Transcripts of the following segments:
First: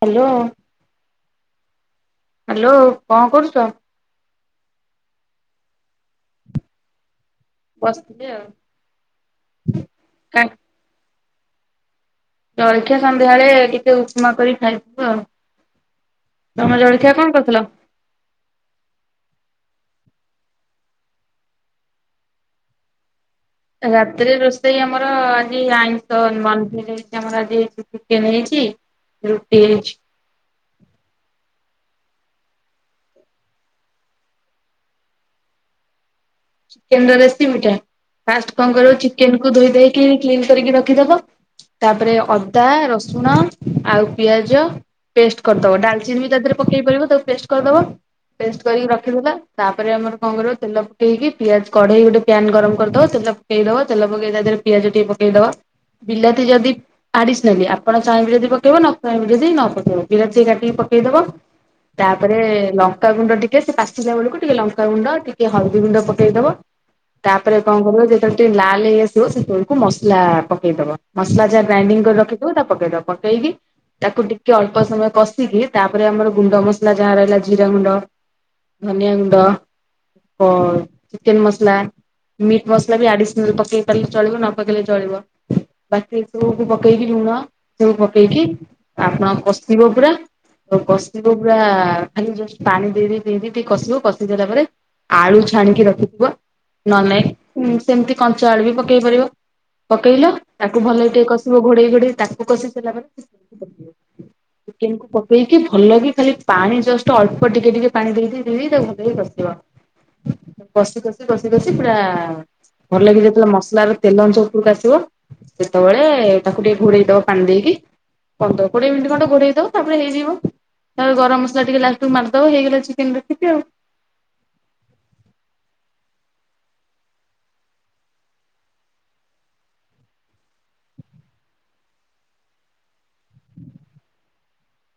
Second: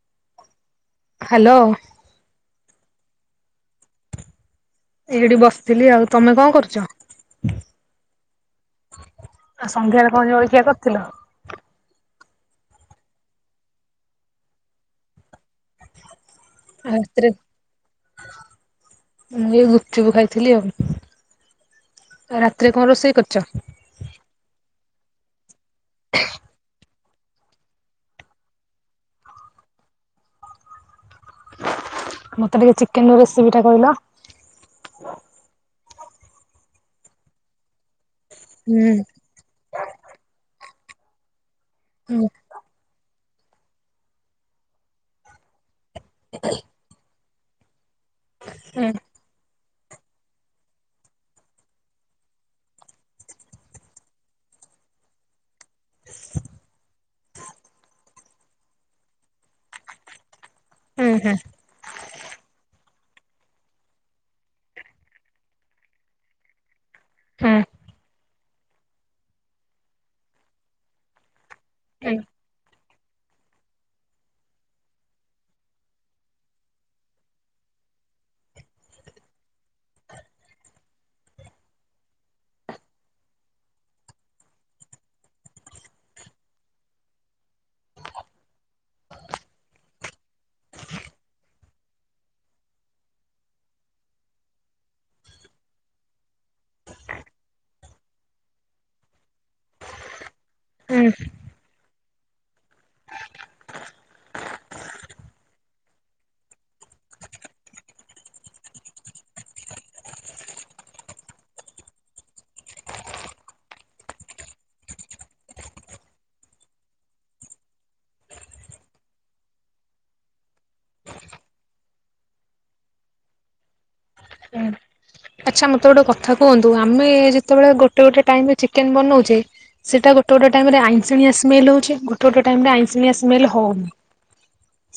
Hello. Hello. Hello କଣ କରୁଚ? ଏଇଠି ବସିଥିଲି। ଆଉ ତମେ କଣ କରୁଚ? ଆଉ ସନ୍ଧ୍ୟାରେ କଣ କା ଜଳଖିଆ କରିଥିଲ? ଜଳଖିଆ ସନ୍ଧ୍ୟାବେଳେ ଟିକେ ଉପମା କରି ଖାଇଥିଲୁ ଆଉ। ତମର ଜଳଖିଆ ରାତିରେ କଣ କରିଥିଲ? [unintelligible] ଖାଇଥିଲି ଆଉ। ରାତିରେ କଣ ରୋଷେଇ କରିଚ? ରାତିରେ ରୋଷେଇ ଆମର ଆଜି ଆଇଁଷ ମନ୍ଧରେ। ଆମର ଆଜି ହେଇଛି ଚିକେନ ହେଇଛି, ରୁଟି ହେଇଛି। ମତେ ଟିକେ ଚିକେନ ର ରେସିପି ଟା କହିଲ? ଚିକେନ ର ରେସିପିଟା, ଫାଷ୍ଟ କଣ କରିବ ଚିକେନକୁୁ ଧୋଇକି କ୍ଲିନ୍ କରିକି ର ରଖିଦବ ତାପରେ ଅଦା, ରସ ରସୁଣ ଆଉ ପିଆଜ ପେଷ୍ଟ କରିଦବ। ଡାଲଚିନି ବି ତା ଦେହରେ ପକେଇ ପାରିବ ତାକୁ ପେଷ୍ଟ କରିଦବ। ପେଷ୍ଟ କରିକି ରଖିଦେଲ। ତାପରେ ଆମର କଣ କର ତେଲ ପକେଇକି ପିଆଜ କଢେଇ ଗୋଟେ ପ୍ୟାନ୍ ଗରମ କରିଦବ। ତେଲ ପକେଇଦବ ତେଲ ପକେଇ ତାଦେହରେ ପିଆଜ ଟିକେ ପକେଇଦବ। ବିଲାତି ଯଦି ଆଡିସନାଲି ଆପଣ ଚାହିଁବେ ଯଦି ପକେଇବ। ନ ଚାହିଁବ ଯଦି ନ ପକେଇବ। ବିଲାତି ଯଦି କାଟିକି ପକେଇଦବା। ତାପରେ ଲଙ୍କା ଲଙ୍କା ଗୁଣ୍ଡ ଟିକେ ସେ ପାଚିଲା ବେଳକୁ ଟିକେ ଲଙ୍କାଗୁଣ୍ଡ ଟିକେ ହଳଦୀ ଗୁଣ୍ଡ ପକେଇଦବ। ତାପରେ କଣ କରିବ ଯେତେବେଳେ ଟିକେ ଲାଲ ହେଇ ଆସିବ ସେତେବେଳକୁ ମସଲା ପକେଇଦବ। ମସଲା ଯାହା ଗ୍ରାଇଣ୍ଡିଙ୍ଗ କରି ରଖିଦବ ତାକୁ ପକେଇଦବ। ପକେଇକି ତାକୁ ଟିକେ ଅଳ୍ପ ସମୟ କଷିକି ତାପରେ ଆମର ଗୁଣ୍ଡ ମସଲା ଯାହା ରହିଲା ଜିରା ଗୁଣ୍ଡ ଧନିଆ ଗୁଣ୍ଡ ଚିକେନ ମସଲା, ମିଟ୍ ମସଲା ବି ଆଡିସନାଲ ପକେଇଲେ ଚଳିବ ନ ପକେଇଲେ ଚଳିବ। ବାକି ଏ ସବୁୁ ପକେଇକି ଲୁଣ ସବୁ ପକେଇକି ଆପଣ କସିବ ପୁରା। କଷିବ ପୁରା ଖାଲି ପାଣି ଦେଇ ଦେଇ ଟିକେ କଷିବ। କଷିଦେଲା ପରେ ଆଳୁ ଛାଣିକି ରଖି ନହେଲେ ନାଇଁ ସେମତି କଞ୍ଚା ଆଳୁ ବି ପକେଇ ପାରିବ। ପକେଇଲ ତାକୁ ଭଲକି ଟିକେ କଷିବ ଘୋଡେଇ ଘୋଡେଇ। ତାକୁ କଷି ସାରିଲା ପରେ [inaudible] ଚିକେନ କୁ ପକେଇକି ଭଲକି ଖାଲି ପାଣି ଜଷ୍ଟ ଅଳ୍ପ ଟିକେ ଟିକେ ପାଣି ଦେଇ ଦେଇ ତାକୁ ଭଲକି କସିବ। କସି କସି କସି କସି ପୁରା ଭଲକି ଯେତେବେଳେ ମସଲାର ତେଲ ଅଂଶ ଉପରକୁ ଆସିବ। ସେତେବେଳେ ତାକୁ ଟିକେ ଘୋଡେଇ ଦବ ପାଣି ଦେଇକି। ପନ୍ଦର କୋଡିଏ ମିନିଟ୍ ଖଣ୍ଡେ ଘୋଡେଇ ଦବ ତାପରେ ହେଇଯିବ। ତାପରେ ଗରମ ମସଲା ଟିକେ ଲାଷ୍ଟକୁ ମାରିଦବ। ହେଇଗଲା ଚିକେନ ରେସିପି ଆଉ। ହୁଁ। ଆଚ୍ଛା ମତେ ଗୋଟେ କଥା କୁହନ୍ତୁ, ଆମେ ଯେତେବେଳେ ଗୋଟେ ଗୋଟେ ଟାଇମ୍ ରେ ଚିକେନ ବନଉଛେ। ସେଇଟା ଗୋଟେ ଗୋଟେ ଟାଇମ୍ ରେ ଆଇଁସିଣିଆ ସ୍ମେଲ ହଉଛି। ଗୋଟେ ଗୋଟେ ଟାଇମ୍ ରେ ଆଇଁଶିଣିଆ ସ୍ମେଲ ହଉନି।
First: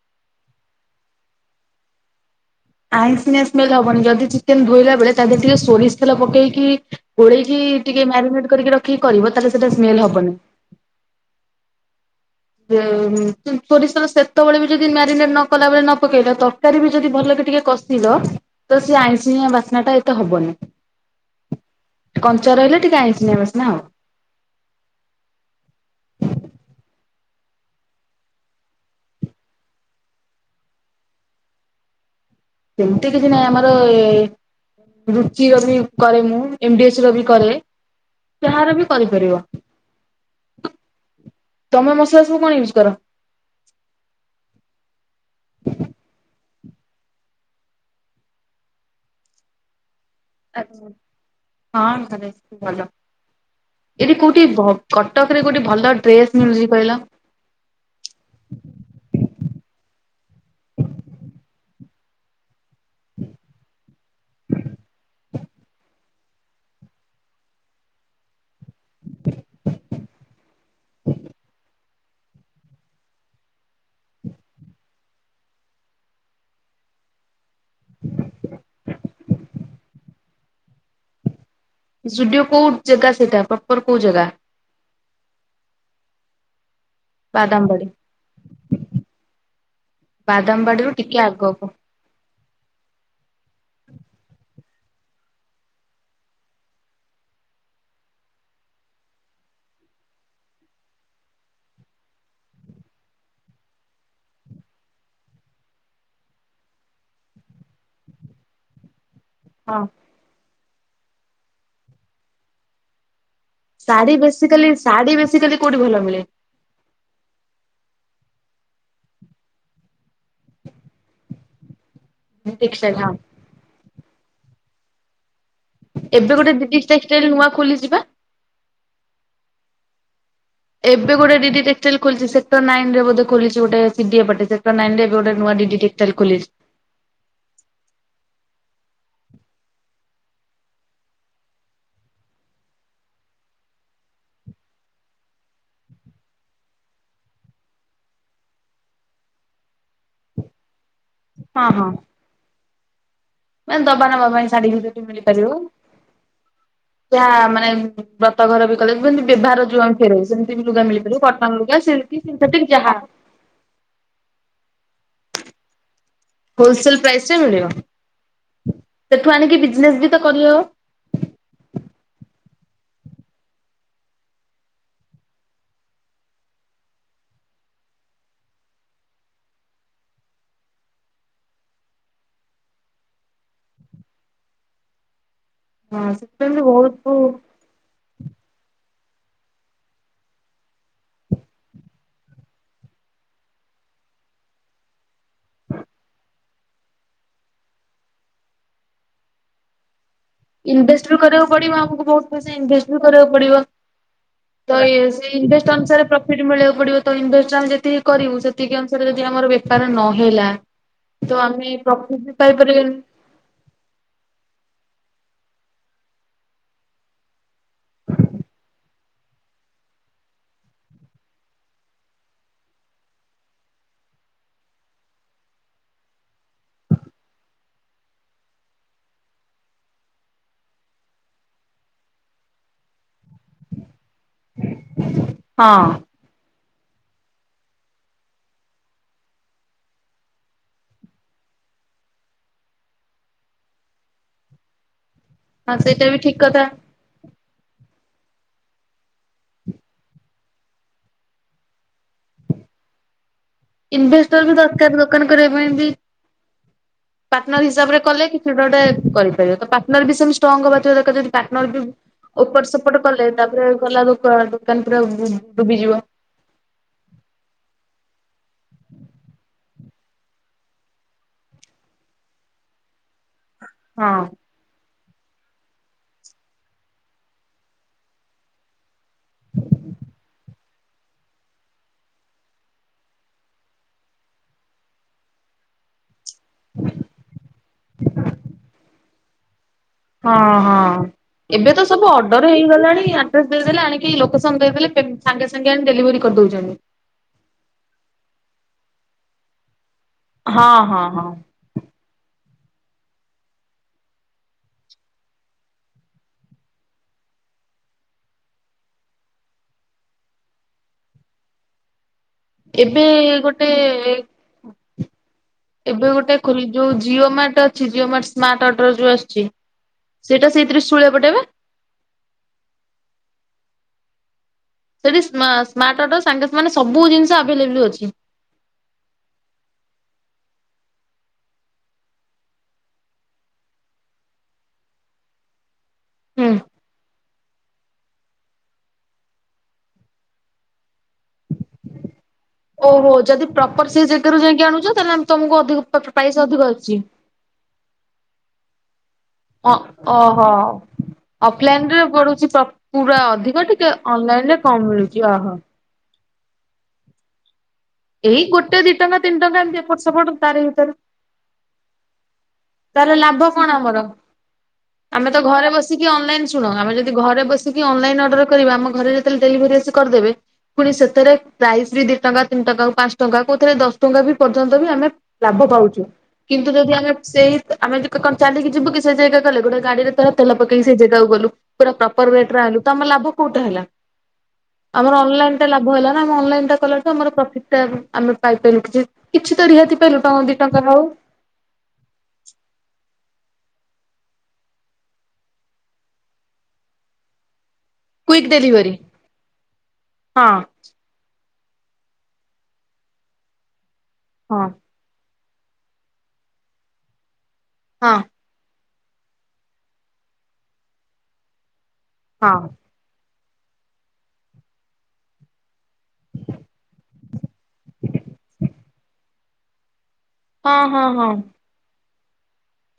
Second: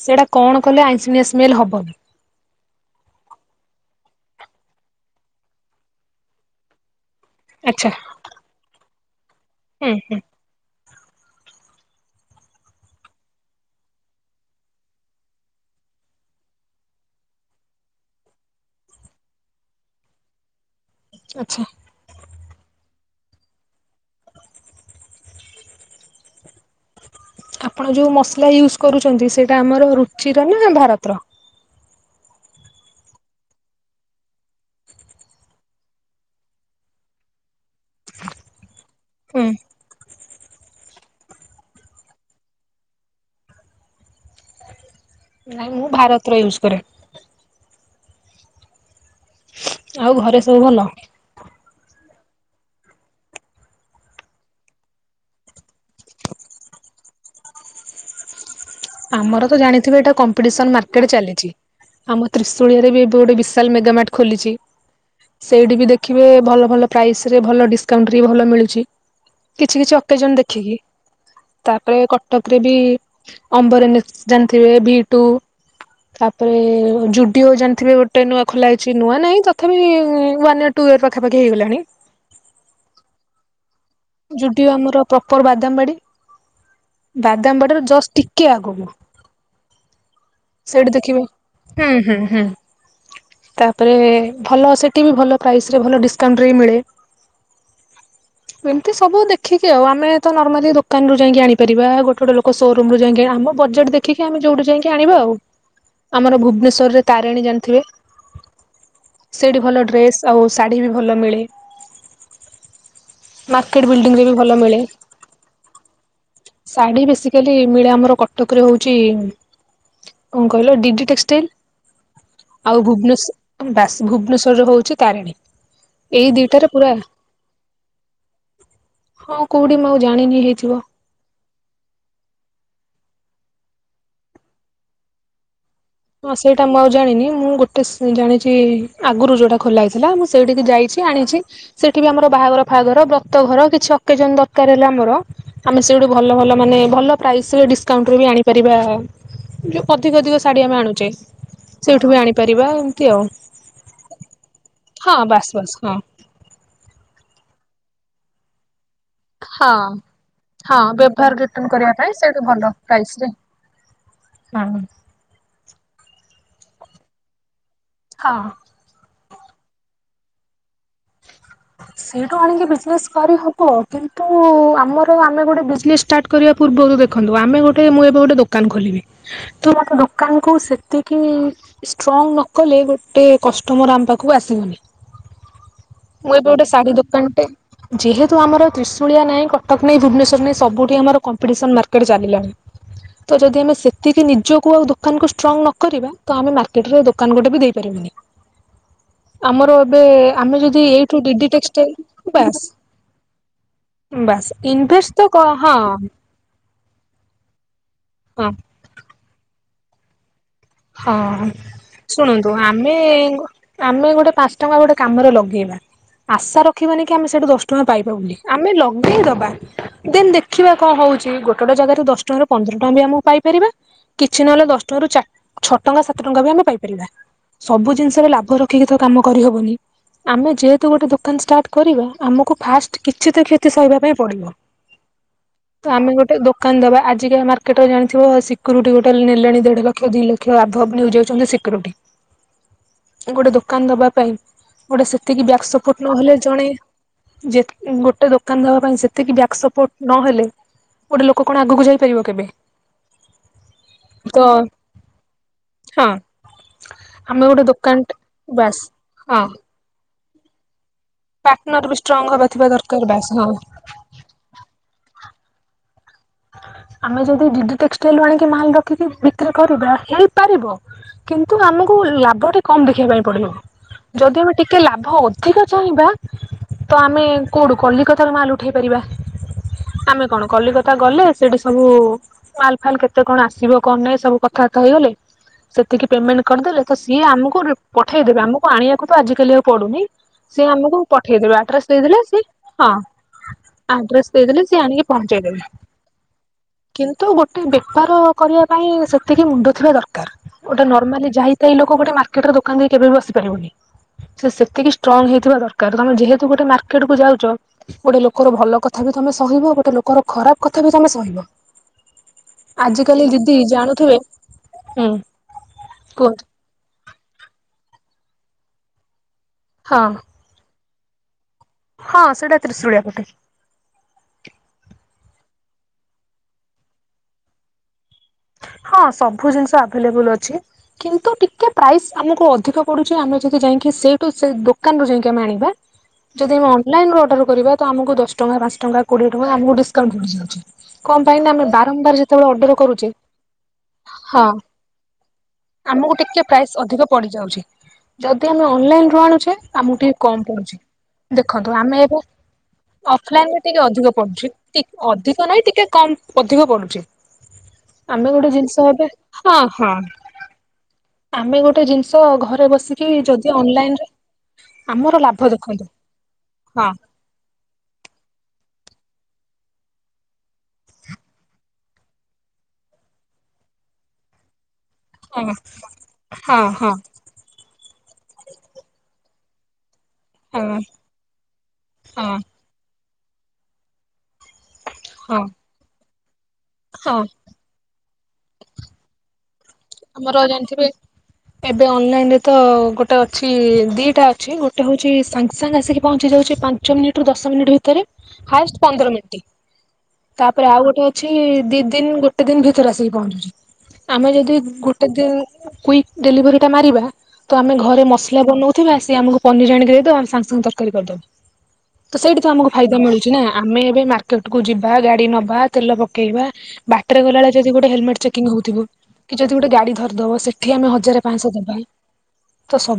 ସେଇଟା କଣ କଲେ ଆଇଁଷିଣିଆ ସ୍ମେଲ ହବନି। ଆଇଁଷିଣିଆ ସ୍ମେଲ ହବନି ଯଦି ଚିକେନ ଧୋଇଲା ବେଳେ ତା ଦେରେ ଟିକେ ସୋରିଷ ତେଲ ପକେଇକି ଓଳେଇକି ଆଚ୍ଛା ଟିକେ ମ୍ୟାରିନେଟ୍ କରିକି ରଖିକି କରିବ ତାହେଲେ ସେଟା ସ୍ମେଲ୍ ହବନି। ବ୍ୟମ୍ ସୋରିଷର ସେତବେଳେ ବି ଯଦି ମ୍ୟାରିନେଟ୍ ନ କଲା ବଳେ ନ ପକେଇଲ ତରକାରୀ ବି ଯଦି ଭଲ ଟିକେ କଷିଲ ତ ସେ ଆଇଁଷିନିଆ ବାସ୍ନା ଟା ଏତେ ହବନି। ଆଚ୍ଛା କଞ୍ଚା ରହିଲେ ଟିକେ ଆଇଁଶିନିଆ ବାସ୍ନା ହବ। ଆପଣ ଯୋଉ ମସଲା ୟୁଜ କରୁଛନ୍ତି ସେଇଟା ଆମର ରୁଚିର ନା ଭାରତର। ହଁ ହଁ ହ୍। ସେମିତି କିଛି ନାହିଁ ଆମରଏ। ରୁଚି ର ବି କରେ ମୁଁ ଏମ୍ ଡି ଏଚ ର ବି କରେ ଯାହାର ବି କରିପାରିବ। ହୁଁ। ତମେ ମସଲା ସବୁ କଣ ୟୁଜ କର? ଉପରେ। ଆଉ ଘରେ ସବୁ ଭଲ? ଆଜ୍ଞା ହଁ ଘରେ ଭଲ। ଏଠି କୋଉଠି ଭ କଟକ ରେ କୋଉଠି ଭଲ ଡ୍ରେସ ମିଳୁଛି କହିଲ? ଆମର ତ ଜାଣିଥିବେ ଏଟା କମ୍ପିଟିସନ୍ ମାର୍କେଟ୍ ଚାଲିଛି। ଆମତ୍ରୀ ଶୁଳିଆରେ ବି ଏବେ ଗୋଟେ ବିଶାଲ ମେଗାମାଟ ଖୋଲିଛି ସେଇଠି ବି ଦେ ଦେଖିବେ ଭଲ ଭଲ ପ୍ରାଇସେ ରେ ଭଲ ଡିସ୍କାଉଣ୍ଟି ବି ଭଲ ମିଳୁଛି। କିଛି କିଛି ଅକେଜନ ଦେଖିକି ତାପରେ କଟକରେ ବି ଅମ୍ବରେ ନିଷ୍ଟାନ ଥିବେ ଭି ଟୁ ତାପରେ ଜୁଡ୍ ଟିଓ ଜାଣିଥିବେ ଗୋଟେ ନୂଆ ଖୋଲାହେଇଛି ନୂଆ ନାହିଁ ତଥାପି ୱନୟର, ଟୁୟର ପାଖପାଖି ଯୁଡିଓ କୋଉ ଯେଗା ସେଟା ପପ ଯୁଡିଓ ଆମର ପ୍ରପର ବାଦାମ ବାଡି। ବାଦାମ ବାଡିର ବାଦାମବାଡି। ଜଷ୍ଟ ଟିକେ ଆଗକୁ। ବାଦାମବାଡିରୁ ସେଇଠି ଟିକେ ଦେଖିବ ଆଗକୁ ହୁଁ ହୁଁ ହୁଁ। ତାପରେ ଭଲ ସେଠି ବି ଭଲ ପ୍ରାଇସି ରେ ଭଲ ଡିସକାଉଣ୍ଟରେ ବି ମିଳେ। ହ୍ନ ହ୍ନ ଛୁକ। ଏମିତି ସବୁ ଦେଖିକି ଆଉ ଆମେ ତ ନର୍ମାଲି ଦୋକାନରୁ ଯାଇଁକି ଆଣିପାରିବା ଗୋଟେ ଗୋଟେ ଲୋକ ସୋରୁୁମ୍ ରୁ ଯାଇକି ଆମ ପର୍ଯ୍ୟଟ ଦେଖିକି ଆମେ ଯୋଉଠୁ ଯାଇକି ଆଣିଵୁ ଆଉ ଆମର ଭୁବନେଶ୍ଵରରେ ତାରିଣୀ ଜାଣିଥିବେ? ସେଇଠି ହଁ ଭଲ ଡ୍ରେସ୍ ଆଉ ଶାଢ଼ୀ ବି ଭଲ ମିଳେ। ମାର୍କେଟ ବିଲ୍ଡିଂରେ ବି ଶାଢୀବେସି ଭଲ କାଲି ମିଳେ। ଶାଢୀ ବେଶି କାଲି କୋଉଠି ଭଲ ମିଳେ? ଶାଢୀ ବେସିକାଲି ମିଳେ ଆମର କଟ କଟକରେ ହୋଉଛି କଣ କହିଲ ଡିଡି ଟେକ୍ସଟାଇଲ। ଆଉ ଟେକ୍ସଟାଇଲ ହଁ ଭୁବନେଶ ଆମ ବାସି ଭୁବନେଶ୍୍ୱରରେ ହୋଉଛି ତାରିଣୀ। ଏଇ ଏବେ ଗୋଟେ ଦିଟାରେ ଡିଡ଼ି ପୁରା ଟେକଷ୍ଟାଇଲି ନୂଆ ଖୋଲିଚିପା। ହଁ କୋଉଠି ମୁଁ ଆଉ ଜାଣି ଏବେ ଗୋଟେ ଡିଡି ଟେକ୍ସଟାଇଲ୍ ଖୋଲିଛି ସେଟର ନାଇନ ରେ ବୋଧେ ଖୋଲିଛି। ସିଏ ଗୋଟେ ସିଡିଏ ପଥଠେଇଛି, ସେକ୍ଟର ନାଇଁନିରେ ବି ଏବେ ଗୋଟେ ନୂଆ ଡିଦିଟେ ହଁ ସେଇଟା ମୁଁ ଆଉ ଜାଣିନି ମୁଁ ଗୋଟେସ ଜାଣିଚି। ଆଗରୁ ଯୋଉଟା ଖୋଲା ହେଇଥିଲା ମୁଁ ସେଇଠିକି ଯାଇଛି ଆଣିଛି। ସେଠି ବି ଆମର ବାହାଘର ଫାହାଘର ବ୍ରତ ଘର କିଛି ଅ କେଜନ ଦରକାର ହେଲେ ଆମର ଆମେ ସେଇଠୁ ଭଲ ଭଲ ମାନେ ଭଲ ପ୍ରାଇସିରେ ଡିସକାଉଟରେ ବି ଆଣିପାରିବା। ଯୋଉ ଅଧିକ ଅଧିକ ଶାଢ଼ୀ ଆମେ ଆଣୁଚେ ସେଇଠୁ ବି ଆଣିପାରିବା। ଆଉ ମ୍ୟାମ୍ ଦବା ନବା ପାଇଁ ଶାଢ଼ୀ ଗୋଟେ ଏଠି ହଁ ମିଳିପାରିବ ବାସ୍ ବାସ୍ ହଁ। ଯା ମାନେ ବ୍ରତ ଘର ବି। କଲେ ବନ୍ଦୀ ବ୍ୟବହାର ହଁ ଯଉ ଫେରେଇବେ ସେମିତି ବି ହଁ ଲୁଗା ମିଳିପାରିବ ବ୍ୟବହାର କଟନ୍ ରିଟର୍ଣ ଲୁଗା, କରିବା ପାଇଁ ସିଲିକ୍, ସେଇଠୁ ଭଲ ସିନ୍ଥେଟିକ୍ ଯାହା। ପ୍ରାଇସରେ ହଁ। ହୋଲସେଲପ୍ରାଇସ ରେ ମିଳିବ। ହଁ। ସେଠୁ ଆଣିକି ବିଜିନେସ ତ ବି କରିହବ। ସେଠୁ ଆଣିକି ବିଜନେସ୍ କରିହବ କିନ୍ତୁ ଆମର ଆମେ ଗୋଟେ ବିଜନେସ୍ ଷ୍ଟାର୍ଟ କରିବା ପୂର୍ବରୁ ଦେଖନ୍ତୁ। ଆମେ ଗୋଟେ ମୁଁ ଏବେ ଗୋଟେ ଦୋକାନ ଖୋଲିବି ତ ମୋତେ ଦୋକାନକୁ ସେତିକି ଷ୍ଟ୍ରଙ୍ଗ ନ କଲେ ଗୋଟେ କଷ୍ଟମର ଆମ ପାଖକୁ ଆସିବନି। ହଁ ମୁଁ ଏବେ ସେଥିପାଇଁ ବି ଗୋଟେ ଶାଢ଼ୀ ବହୁତ ଦୋକାନଟେ ଯେହେତୁ ଆମର ତ୍ରିଷ୍ କୁଳିଆ ନାହିଁ କଟକ ନାହିଁ ଭୁବନେଶ୍ୱର ନାହିଁ ସବୁଠି ଆମର କମ୍ପିଟିସନ୍ ମାର୍କେଟ୍ ଚାଲିଲାଣି। ତ ଯଦି ଆମେ ସେତିକି ନିଜକୁ ଆଉ ଦୋକାନ କୁ ଷ୍ଟ୍ରଙ୍ଗ ନକରିବା ତ ଆମେ ମାର୍କେଟରେ ଦୋକାନ ଗୋଟେ ବି ଦେଇପାରିବାନି। ଆମର ଏବେ ଆମେ ଯଦି ଏଇ ଇନଭେଷ୍ଟ କରିବାକୁ ପଡିବ ଆମକୁ ବହୁତ ପଇସା ଇନଭେଷ୍ଟ ବି କରିବାକୁ ପଡିବ। ବାସ୍ ତ ଏ ଇନଭେଷ୍ଟ ସେଇ କ ଇନଭେଷ୍ଟ ହଁ ଅନୁସାରେ ପ୍ରଫିଟ ମିଳକୁ ପଡିବ ତ ଇନଭେଷ୍ଟ ଆମେ ଯେତିକି କରିବୁ ହଁ ସେତିକି ଅନୁସାରେ ଯଦି ଆମ ବେପ ବେପାର ନହେଲା। ହଁ ତ ଆମେ ପ୍ରଫିଟ୍ ବି ଶୁଣନ୍ତୁ ପାଇପାରିବାନି। ଆମେ ଗୋ ଆମେ ଗୋଟେ ପାଞ୍ଚ ଟଙ୍କା ଗୋଟେ କାମରେ ଲ ଧେଇବା ଆଶା ରଖିବନି କି ଆମେ ସେଠୁ ଦଶ ଟଙ୍କା ପାଇବା ବୋଲି ଆମେ ଲଗେଇ ଦବା ଦେନ ଦେଖିବା କଣ ହଉଛି। ଗୋଟେ ଗୋଟେ ଯାଗାରୁ ଦଶ ଟଙ୍କାରୁ ପନ୍ଦର ଟଙ୍କା ଆମକୁ ପାଇପାରିବା କିଛି ନହଲେ ଦଶ ଟଙ୍କାରୁ ଚାରି ଛଅ ଟଙ୍କା ସାତ ଟଙ୍କା ବି ଆମେ ପାଇପାରିବା ସବୁ ଜିନିଷରେ ଲାଭ ରଖିକି ତ କାମ କରିହବନି। ଆମେ ଯେହେତୁ ଗୋଟେ ଦୋକାନ ଷ୍ଟାଟ କରିବା ଆମକୁ ଫାଷ୍ଟ କିଛି କ୍ଷତି ସହିବା ପାଇଁ ପଡିବ ହଁ। ତ ଆମେ ଗୋଟେ ଦୋକା ଦୋକାନ ଦବା ଆଜିର ମାର୍କେଟ ଜାଣିଥିବ ସିକ୍ୟୁରିଟି ଗୋଟେ ନେଲେଣି ଦେଡ ଲକ୍ଷ ଲକ୍ଷ ଦୁଇ ଲକ୍ଷ ଆଭବ ନେଇ ଯାଉଛନ୍ତି ସିକ୍ୟୁରିଟି। ଗୋଟେ ଦୋକାନ ଦବା ପାଇଁ ଗୋଟେ ସିକ୍ୟୁ ଏତିକି ବ୍ୟାକ୍ ହଁ ସପଟ ସେଇଟା ବି ନହେଲେ ଠିକ କଥା ଜଣେ ଯେତ ଗୋ ଗୋଟେ ଦୋକାନ ଦବା ପାଇଁ ସେତିକି ବ୍ୟାକ ସପୋର୍ଟ ନହେଲେ। ଗୋଟେ ଲୋକ କଣ ଆଗକୁ ଯାଇପାରିବ କେବେ? ତ ଇନଭେଷ୍ଟର ବି ଦରକାର ଦୋକାନ କରିବା ପାଇଁ ବି ହଁ ଆମେ ପାଟନର ଗୋଟେ ଦୋକାନ ହିସାବରେ କଲେ କିଛି ବାସ୍ ଗୋଟେ ହଁ କରିପାରିବ ତ ପାଟନର ସେ ବି ଷ୍ଟଙ୍ଗ ହେଵା ତ ଯଦି ପାର୍ଟନର ବି ଷ୍ଟ୍ରଙ୍ଗ ହବା ଥିବା ଉପର ସେପଟ ଦରକାର କଲେ ବାସ୍ ହଁ। ତାପରେ ଗଲା ଦୋକାନ ଦୋକାନ ପୁରା ଉବୁ ଡୁବି ଯିବ। [inaudible] ଆମେ ଯଦି ଡିଡି ଟେକ୍ସଟାଇଲ ଆଣିକି ମାଲ ରଖିକି ବିକ୍ରି କରିବା ହେଇପାରିବ କିନ୍ତୁ ଆମକୁ ଲାଭ କମ ଦେଖିବାକୁ ପଡିବ ହଁ ଯଦି ଆମେ ଲାଭ ଲାଭ ଅଧିକ ଚାହିଁବା ତ ଆମେ କୋଉଠୁ କଲିକତାରୁ ମାଲ ଉଠେଇ ପାରିବା। ଆମେ କଣ କଲିକ କଲିକତା ଗଲେ ସେଠି ସବୁ ମାଲଫାଲ କେତେ କଣ ଆସିବ କଣ ନାହିଁ ସବୁ କଥାବାର୍ତ୍ତା ହେଇଗଲେ। ସେତିକି ପେମେଣ୍ଟ କରିଦେଲେ ତ ସିଏ ଆମକୁ ରି ପଠେଇଦେବେ ଆମକୁ ଆଣିବାକୁ ତ ଆଜିିକାଲି ଆଉ ପଡୁନି। ହଁ ସିଏ ହଁ। ଆମକୁ ପଠେଇଦେବେ ଏବେ ତ ଆଡ୍ରେସ ସବୁ ଦେଇଦେଲେ ସେ ଅର୍ଡର ହଁ ହେଇଗଲାଣି ଆଡ୍ରେସ ଦେଇଦେଲେ ଆଣିକି ଆଡ୍ରେସ ଲୋକେସନ ଦେଇଦଲେ ସିଏ ଦେଇଦେଲେ ପେ ଆଣିକି ପହଁ ସାଙ୍ଗେ ଞ୍ଚେଇଦେବି ସାଙ୍ଗେ ଆଣି ଡେଲିଭରି କରିଦଉଛନ୍ତି। କିନ୍ତୁ ଗୋଟେ ବେପାର କରିବା ପାଇଁ ସେତିକି ମୁଣ୍ଡ ଥିବା ଦରକାର ହଁ ଗୋଟେ ହଁ ହଁ ନର୍ମାଲି ଯାଇ ଗୋଟେ କାହିଁନା କେବେ ବସି ପାରିବୁନି। ସେ ସେତିକି ଷ୍ଟ୍ରଙ୍ଗ ହେଇଥିବା ଦରକାର ତମେ ଯେହେତୁ ଗୋଟେ ମାର୍କେଟକୁ ଯାଉଛ ଗୋଟେ ଲୋକର ଭଲ କଥା ତମେ ସହିବ ଗୋଟେ ଲୋକର ଖରାପ କଥା ବି ତମେ ସହିବ। ଏବେ ଆଜିକାଲି ଦିଦି ଗୋଟେ ଜାଣୁଥିବେ ହୁଁ ଏବେ ଗୋଟେ କୁହନ୍ତୁ ଖୋଲି ଯୋଉ ଜିଓ ମାର୍ଟ ଅଛି ଜିଓ ମାର୍ଟ- ସ୍ମାର୍ଟ ଅଡର ଯୋଉ ଆସୁଛି ହଁ। ସେଇଟା ସେଇ ଶୂଳିଆ ପଟେ ପା? ହଁ ସେଟା ତ୍ରିଶୁଳିଆ ପଟେ। ସେଠି ସ୍ମା ସ୍ମାର୍ଟଅଡର ସାଙ୍ଗେ ମାନେ ସବୁ ଜିନିଷ ଆଭେଲେବୁଲୁ ଅଛି। ହଁ ସବୁ ଜିନିଷ ଆଭେଲେବୁଲୁ ଅଛି। କିନ୍ତୁ ଟିକେ ପ୍ରାଇସ୍ ଆମକୁ ଅଧିକ ପଡୁଛି ଆମେ ଯଦି ଯାଇକି ସେଇଠୁ ସେ ଦୋକାନ ରୁ ଯାଇକି ଆମେ ଆଣିବା। ହୁଁ ଯଦି ଆମେ ଅନଲାଇନରୁ ଅର୍ଡର କରିବା। ତ ଆମକୁ ଦଶ ଟଙ୍କା ପାଞ୍ଚ ଟଙ୍କା କୋଡିଏ ଟଙ୍କା ଆମକୁ ଡିସକାଉଣ୍ଟ ମିଳିଯାଉଛି କଣ ପାଇଁ ଆମେ ବାରମ୍ବାର ଯେତେବେଳେ ଅର୍ଡର କରୁଚେ ଓହୋ ଯଦି ପ୍ରପର ସେ ଜାଗାରୁ ଯାଇକି ଆଣୁଛ ତାଲେ ତମକୁ ଅଧିକ ଆମକୁ ପ୍ରାଇସ୍ ଟିକେ ଅଧିକ ଆସୁଛି। ପଡିଯାଉଛି। ଯଦି ଆମେ ଅନଲାଇନରୁ ଆଣୁଛେ ଆମକୁ ଟିକେ କମ ଓହୋ। ପଡୁଛି। ଦେଖନ୍ତୁ ଅଫଲାଇନ ଆମେ ରେ ଏବେ ପଡୁଛି ପ୍ର ପୁରା ଅଧିକ ଅଫଲାଇନରେ ଟିକେ ଅଧିକ ଅନଲାଇନ ପଢୁଛି ରେ କମ ମିଳୁଛି ଅଧିକ ଓହୋ। ନାହିଁ ଟିକେ କମ୍ ଅଧିକ ପଡୁଛି। ଆମେ ଏଇ ଗୋଟେ ଜିନିଷ ଦି ଏବେ ଟଙ୍କା ତିନି ହଁ ଟଙ୍କା ଏମିତି ହଁ ଏପଟ ସେପଟ ତାରି ଆମେ ଗୋଟେ ଜିନିଷ ଘରେ ବସିକି ତାହାଲେ ଯଦି ଲାଭ କଣ ଆମର? ଅନଲାଇନରେ ଆମର ଆମେ ତ ଲାଭ ଘରେ ଦେଖନ୍ତୁ ବସିକି ଅନଲାଇନ ଶୁଣ ଆମେ ହଁ ଯଦି ଘରେ ବସିକି ଅନଲାଇନ ଅର୍ଡର କରିବା ଆମ ଘରେ ଯେତେବେଳେ ଡେଲିଭରି ଆସି କରିଦେବେ। ପୁଣି ସେଥିରେ ପ୍ରାଇସ୍ ବି ଦି ଟଙ୍କା ତିନି ଟଙ୍କା ପାଞ୍ଚ ଟଙ୍କା କଉଥିରେ ଦଶ ଟଙ୍କା ବି ପର୍ଯ୍ୟନ୍ତ ବି ଆମେ ହଁ ଲାଭ ପାଉଛୁ ହଁ କିନ୍ତୁ ହଁ ଯଦି ଆମେ ସେଇ ଆମେ [unintelligible] କଣ ଚାଲିକି ଯିବୁ କି ସେ ଜାଗା ଗଲେ ଗୋଟେ ଗାଡିରେ ତେଲ ହଁ ପକେଇକି ସେ ଜାଗାକୁ ଗଲୁ ପୁରା ପ୍ରପର ହଁ ୱେଟ୍ ର ଆଣିଲୁ ତ ଆମର ଲାଭ କୋଉଟା ହେଲା? ଆମର ହଁ ଅନଲାଇନ ଟା ଲାଭ ହେଲା ନା ଆମ ଅନଲାଇନ ଟା କଲାଠୁ ହଁ ଆମର ପ୍ରଫିଟା ଆମେ ପାଇପାରିଲୁ କିଛି କିଛି ତ ରିହାତି ପାଇଲୁ ଆମର ଟଙ୍କା ଦି ଟଙ୍କା ଜାଣିଥିବେ ହଉ। ଏବେ ଅନଲାଇନ ରେ ତ। ଗୋଟେ ଅଛି ଦିଇଟା ଅଛି ଗୋଟେ ହେଉଛି ସାଙ୍ଗେ ସାଙ୍ଗେ ଆସିକି ପହଞ୍ଚି ଯାଉଛି ପାଞ୍ଚ ମିନିଟ ରୁ ଦଶ ମିନିଟ୍ ଭି ତରେ କୁଇକ୍ ହାଏଷ୍ଟ ଡେଲିଭରି ପନ୍ଦର ମିନିଟ୍ ହଁ ତାପରେ ଆଉ ଗୋଟେ ଅଛି ଦି ଦିନ ଗୋଟେ ଦିନ ଭିତରେ ଆସିକି ପହଞ୍ଚୁଛ ଆମେ ଯଦି ହଁ ଦି କୁଇକ ଡେଲିଭରି ଟା ମାରିବା ତ ଆମେ ଘରେ ହଁ ମସଲା ବନଉ ଥି ରୁ ଆସି ଆମକୁ ପନିର ଆଣିକି ଦେଇ ଦବ ଆମେ ସାଙ୍ଗେ ସାଙ୍ଗେ ତରକାରୀ କରିଦବୁ ତ ସେଇଠି ତ ହଁ ଆମକୁ ଫାଇଦା ମିଳି ଚି ନା ଆମେ ଏବେ ମାର୍କେଟ କୁ ଯିବା ଗାଡି ନବା ତେଲ ପକେଇବା ବାଟରେ ଗଲାବେଳେ ଯଦି ଗୋଟେ ହେଲମେଟ ଚେକିଂ ହଉଥିବ କି ଯଦି ଗୋଟେ ଗାଡି ଧରିଦବ ସେଠି ହଁ ଆମେ ହଁ ହଜାର ହଁ ପାଞ୍ଚଶହ ଦବା।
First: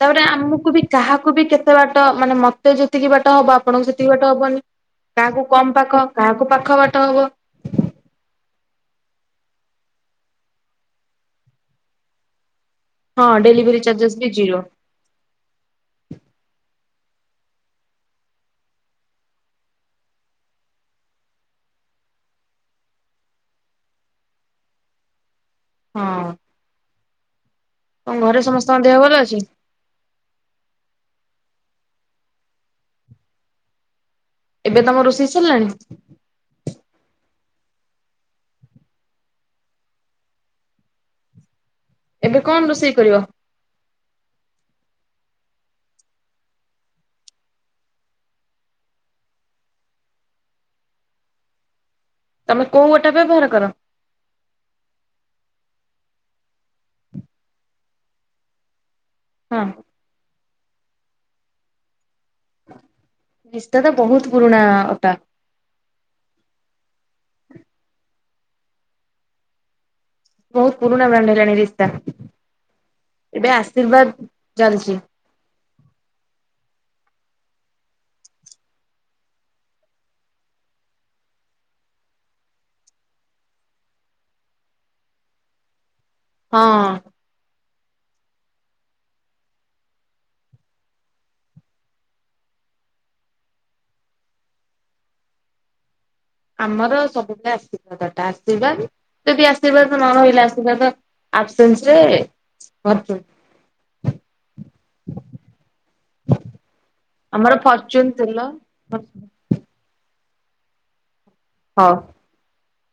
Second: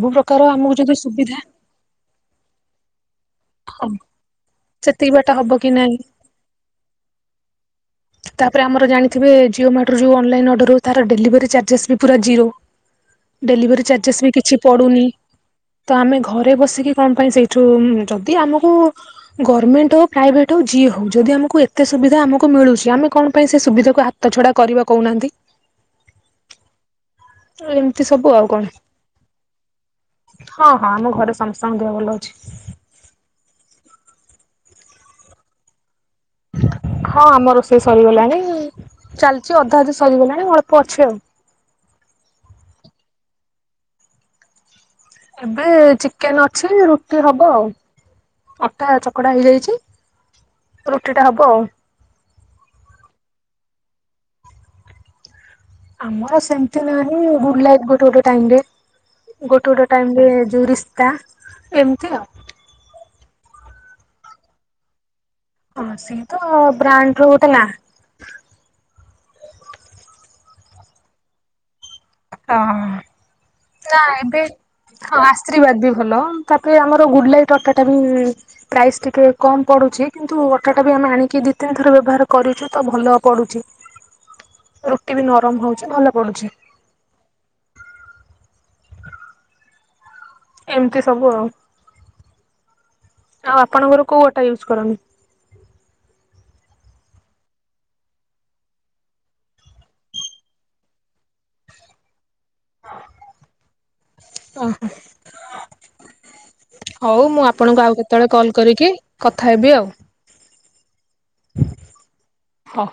ତାପରେ ଆମକୁ ବି କାହାକୁ ସୁବିଧା ବି କେତେ ବାଟ ମାନେ ମତେ ଯେତିକି ବାଟ ହବ ଆପଣଙ୍କୁ ହଁ ସେତିକି ବାଟ ହବନି। ସେତିକି ବାଟ କାହାକୁ ହବ କି କମ ନାଇଁ ପାଖ କାହାକୁ ପାଖ ବାଟ ହବ। ତାପରେ ଆମର ଜାଣିଥିବେ ଜିଓମାଟରୁ ଯେଉଁ ଅନଲାଇନ ଅର୍ଡର ହଉଚି ତାର ଡେଲିଭରି ଚାର୍ଜେସ୍ ବି ପୁରା ଜିରୋ। ହଁ ଡେଲିଭରି ଡେଲିଭେରି ଚାର୍ଜେସ୍ ବି କିଛି ଜିରୋ। ପଡୁନି ତ ଆମେ ଘ ଘରେ ବସିକି କଣ ପାଇଁ ସେଇଠୁ ଯଦି ଆମକୁ ଗରମେଣ୍ଟ ହଉ ପ୍ରାଇଭେଟ ହଉ ଯିଏ ହଉ ଯଦି ଯି ଆମକୁ ଏତେ ସୁବିଧା ଆମକୁ ମିଳୁଛି ଆମେ କଣ ପାଇଁ ସେ ସୁବିଧାକୁ ହାତଛଡା କରିବା କହୁନାହାନ୍ତି? ହଁ। ତ ଏମିତି ତମ ସବୁ ଘରେ ଆଉ କଣ ସମସ୍ତଙ୍କ ଦେହ ଭଲ ଅଛି? ହଁ। ହଁ ଆମ ଘରେ ସମସ୍ତଙ୍କ ଦେହ ଭଲ ଅଛି। ଏବେ ତମ ରୋଷେଇ ସରିଲାଣି? ହଁ ଆମ ରୋଷେଇ ସରିଗଲାଣି। ଚାଲିଛି ଅଧା ଅଧି ସରିଗଲାଣି ଅଳ୍ପ ଅଛି ଆଉ। ଏବେ କଣ ରୋଷେଇ କରିବ? ଏବେ ଚିକେନ ଅଛି ରୁଟି ହବ ଆଉ। ଅଟା ଚକଟା ହେଇଯାଇଛି ରୁଟି ଟା ହବ ଆଉ। ତମେ କଉ ଅଟା ବ୍ୟବହାର କର? ଆମର ସେମତି ନାହିଁ ଗୁଡ ଲାଇଟ ଗୋଟେ ଗୋଟେ ଟାଇମ ରେ ହଁ ଗୋଟେ ଗୋଟେ ଟାଇମ ରେ ଜୁଉ ରିସ୍କା ଏମିତି ଆଉ। ରାସ୍ତା ତ ବହୁତ ପୁରୁଣା ଓଟା। ହଁ ସେ ତ ବ୍ରାଣ୍ଡ ର ଗଟେ ନା। ବହୁତୁ ପୁରୁଣା ବ୍ରାଣ୍ଡ ହେଲାଣି ରିଷ୍ତା। ହଁ। ନା ଏବେ ଚାଲିଛି ହଁ ଆଶୀର୍ବାଦ ବି ଭଲ ତାପରେ ଆମର ଗୁଡ୍ ଲାଇଟ୍ ଅଟାଟା ବି ପ୍ରାଇସ୍ ଟିକେ କମ୍ ପଡୁଛି କିନ୍ତୁ ଅଟାଟା ବି ଆମେ ଆଣି ଦିି ତିନଥର ବ୍ୟବହାର କରିଛୁ ତ ଭଲ ପଡୁଛି ରୁଟି ବି ନରମ ହଉଛି ଭଲ ପଡୁଛି ହଁ। ଏମିତି ସବୁ ଆଉ। ଆଉ ଆପଣଙ୍କର କୋଉ ଅଟା ୟୁଜ୍ କରନ୍ତି। ଆମର ସବୁବେଳେ ଆଶୀର୍ବାଦ ଅଟା ଆଶୀର୍ବାଦ ଯଦି ଆଶୀର୍ବାଦ ନ ରହିଲା ଆଶୀର୍ବାଦ ଆପସେନ୍ସ ରେ ଭରପୁର। [inaudible] ଓଃ ହଉ ମୁଁ ଆମର ଆପଣଙ୍କୁ ଆଉ ଫର୍ଚୁନ କେତେବେଳେ ତେଲ କଲ କରିକି କଥା ହେବି ଆଉ। ହଁ। ହ।